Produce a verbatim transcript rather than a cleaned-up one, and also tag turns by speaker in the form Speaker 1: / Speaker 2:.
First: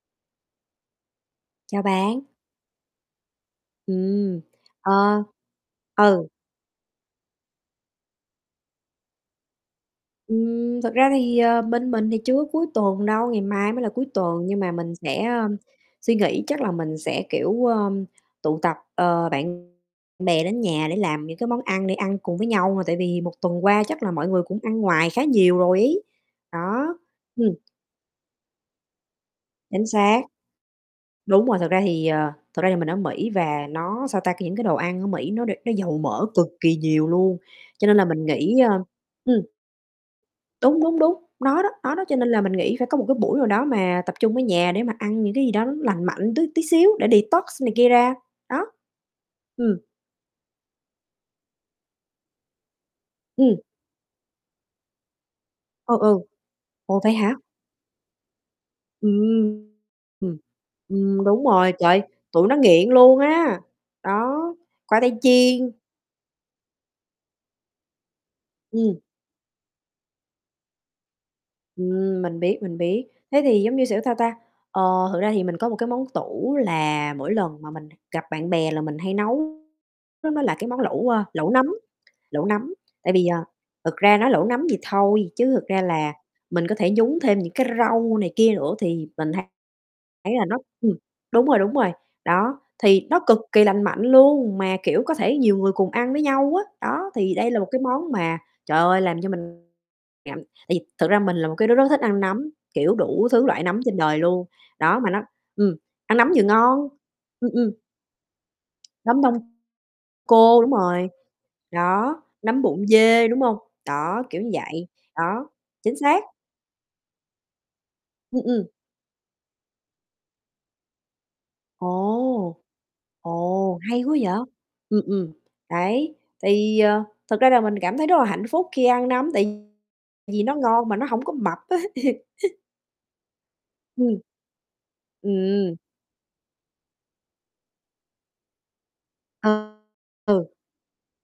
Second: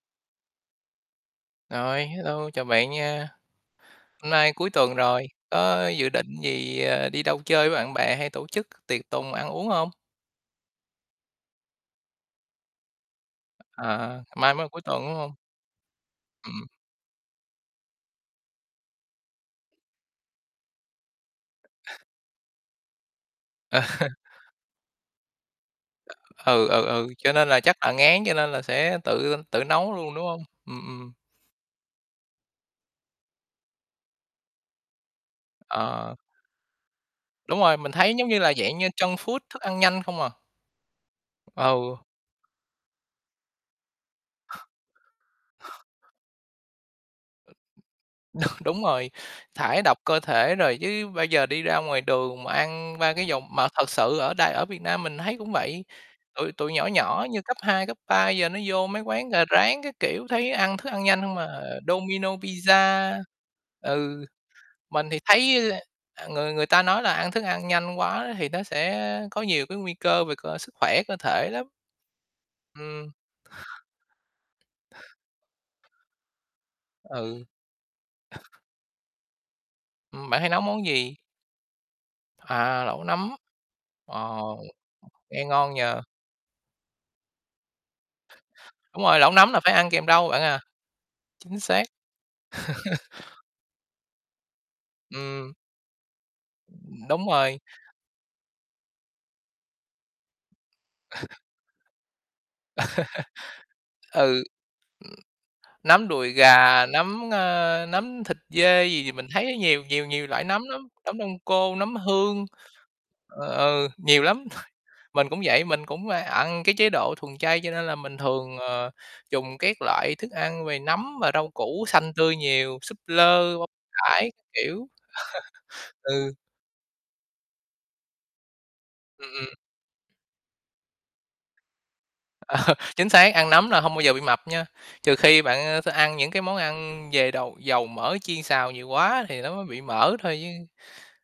Speaker 1: Chào
Speaker 2: Rồi,
Speaker 1: bạn.
Speaker 2: hello, chào bạn nha. Hôm
Speaker 1: Ừm,
Speaker 2: nay cuối tuần
Speaker 1: ờ,
Speaker 2: rồi, có dự
Speaker 1: ừ.
Speaker 2: định gì, à, đi đâu chơi với bạn bè, hay tổ chức tiệc tùng ăn uống hông?
Speaker 1: Ừm. Thực ra thì, ờ, bên mình thì chưa có cuối tuần đâu, ngày mai mới là cuối
Speaker 2: À, ngày
Speaker 1: tuần,
Speaker 2: mai
Speaker 1: nhưng
Speaker 2: mới là
Speaker 1: mà
Speaker 2: cuối
Speaker 1: mình
Speaker 2: tuần, đúng
Speaker 1: sẽ,
Speaker 2: hông?
Speaker 1: ơ, suy nghĩ. Chắc
Speaker 2: Ừm.
Speaker 1: là mình sẽ, kiểu, ờ, tụ tập, ờ, bạn bè đến nhà để làm những cái món ăn để ăn cùng với nhau, mà tại vì một tuần qua chắc
Speaker 2: Ờ.
Speaker 1: là mọi người cũng ăn ngoài khá nhiều rồi ấy,
Speaker 2: Ừ, ừ,
Speaker 1: đó,
Speaker 2: ừ, cho nên
Speaker 1: ừm.
Speaker 2: là chắc là ngán cho nên là sẽ tự tự
Speaker 1: Chính
Speaker 2: nấu luôn,
Speaker 1: xác.
Speaker 2: đúng hông? Ừm, ừm.
Speaker 1: Đúng rồi, thực ra thì, ờ, thật ra thì mình ở Mỹ, và nó, sao ta, c những cái đồ ăn ở Mỹ nó đ nó dầu
Speaker 2: Ờ.
Speaker 1: mỡ cực kỳ nhiều luôn,
Speaker 2: Đúng rồi,
Speaker 1: cho
Speaker 2: mình
Speaker 1: nên là
Speaker 2: thấy,
Speaker 1: mình
Speaker 2: giống như là,
Speaker 1: nghĩ, ơ
Speaker 2: dạng như junk
Speaker 1: ừm.
Speaker 2: food, thức ăn nhanh không à.
Speaker 1: Đúng, đúng, đúng, nó đó, nó
Speaker 2: Ừ.
Speaker 1: đó, cho nên là mình nghĩ phải có một cái buổi nào đó mà tập trung ở nhà để mà ăn những cái gì đó nó lành mạnh tí tí xíu, để detox
Speaker 2: Đ
Speaker 1: này kia ra, đó.
Speaker 2: đúng rồi,
Speaker 1: Ừm.
Speaker 2: thải độc cơ thể, rồi chứ bây giờ đi ra ngoài đường mà ăn ba cái dòng
Speaker 1: Ừm.
Speaker 2: mà thật sự ở đài ở Việt Nam mình thấy cũng vậy.
Speaker 1: Ừ, ừ,
Speaker 2: Tụi tụi nhỏ
Speaker 1: ủa, vậy
Speaker 2: nhỏ
Speaker 1: hả?
Speaker 2: như cấp hai cấp ba giờ, nó vô mấy quán gà
Speaker 1: Ừm,
Speaker 2: rán các kiểu, thấy ăn thức ăn nhanh
Speaker 1: ừm,
Speaker 2: hông
Speaker 1: đúng
Speaker 2: à.
Speaker 1: rồi, trời ơi,
Speaker 2: Domino's
Speaker 1: tụi nó nghiện
Speaker 2: Pizza,
Speaker 1: luôn á,
Speaker 2: ừ,
Speaker 1: đó, khoai
Speaker 2: mình
Speaker 1: tây
Speaker 2: thì
Speaker 1: chiên.
Speaker 2: thấy, ờ, người người ta nói là ăn thức ăn nhanh quá thì nó sẽ
Speaker 1: Ừm.
Speaker 2: có nhiều cái nguy cơ về cơ sức khỏe cơ thể lắm.
Speaker 1: Ừm, mình biết, mình biết,
Speaker 2: Ừm.
Speaker 1: thế thì giống như, xiểu, sao ta? Ờ, thực ra thì mình có một cái món tủ, là mỗi
Speaker 2: Ừ.
Speaker 1: lần mà mình gặp bạn bè là mình hay nấu,
Speaker 2: Ừm.
Speaker 1: đó
Speaker 2: Bạn
Speaker 1: nó
Speaker 2: hay
Speaker 1: là
Speaker 2: nấu
Speaker 1: cái món
Speaker 2: món
Speaker 1: lẩu,
Speaker 2: gì?
Speaker 1: ờ, lẩu nấm, lẩu nấm.
Speaker 2: À, lẩu
Speaker 1: Tại vì,
Speaker 2: nấm,
Speaker 1: à, thực ra nói
Speaker 2: ờ,
Speaker 1: lẩu nấm vậy thôi,
Speaker 2: nghe
Speaker 1: chứ thực
Speaker 2: ngon nhỉ?
Speaker 1: ra là mình có thể nhúng thêm những cái rau này kia nữa,
Speaker 2: Đúng
Speaker 1: thì
Speaker 2: rồi, lẩu
Speaker 1: mình hay
Speaker 2: nấm là phải ăn kèm rau
Speaker 1: thấy
Speaker 2: bạn
Speaker 1: là nó
Speaker 2: à,
Speaker 1: ừm, đúng rồi,
Speaker 2: chính
Speaker 1: đúng
Speaker 2: xác.
Speaker 1: rồi. Đó, thì nó cực kỳ lành mạnh luôn, mà, kiểu, có thể
Speaker 2: Ừm.
Speaker 1: nhiều người cùng ăn với nhau á.
Speaker 2: Ừm.
Speaker 1: Đó,
Speaker 2: Đúng
Speaker 1: thì đây
Speaker 2: rồi.
Speaker 1: là một cái món mà, trời ơi, làm cho mình ngậm tại vì thực ra mình là một cái đứa rất thích ăn nấm, kiểu, đủ thứ loại nấm trên đời
Speaker 2: Ừ.
Speaker 1: luôn, đó, mà nó ừm,
Speaker 2: Nấm
Speaker 1: ăn
Speaker 2: đùi
Speaker 1: nấm vừa
Speaker 2: gà,
Speaker 1: ngon
Speaker 2: nấm,
Speaker 1: ừm, ừm.
Speaker 2: ơ, nấm thịt dê gì gì,
Speaker 1: Nấm
Speaker 2: mình
Speaker 1: đông
Speaker 2: thấy nhiều nhiều nhiều loại
Speaker 1: cô,
Speaker 2: nấm
Speaker 1: đúng
Speaker 2: lắm,
Speaker 1: rồi,
Speaker 2: nấm đông cô, nấm
Speaker 1: đó,
Speaker 2: hương,
Speaker 1: nấm bụng dê, đúng
Speaker 2: ờ,
Speaker 1: hông?
Speaker 2: ừ, nhiều
Speaker 1: Đó, kiểu
Speaker 2: lắm.
Speaker 1: như vậy,
Speaker 2: Mình cũng
Speaker 1: đó,
Speaker 2: vậy, mình
Speaker 1: chính
Speaker 2: cũng, a,
Speaker 1: xác.
Speaker 2: ăn cái chế độ thuần chay, cho nên là mình
Speaker 1: Ừm,
Speaker 2: thường,
Speaker 1: ừm.
Speaker 2: ờ, dùng các loại thức ăn về nấm và rau củ xanh tươi
Speaker 1: Ồ,
Speaker 2: nhiều, súp lơ, bông
Speaker 1: ồ, hay quá
Speaker 2: cải
Speaker 1: vậy?
Speaker 2: các kiểu.
Speaker 1: Ừm, ừm, đấy,
Speaker 2: Ừ.
Speaker 1: thì, ờ, thực ra là mình cảm thấy rất là hạnh phúc khi ăn nấm,
Speaker 2: Ừm, ừm.
Speaker 1: tại vì nó ngon, mà nó hổng có mập á.
Speaker 2: Ờ. Chính xác, ăn nấm là hông bao giờ
Speaker 1: Ừm.
Speaker 2: bị mập nha, trừ khi bạn,
Speaker 1: Ừm.
Speaker 2: a, th ăn những cái món ăn về đầu dầu mỡ chiên xào nhiều quá thì nó mới bị mỡ thôi
Speaker 1: Ừ.
Speaker 2: chứ.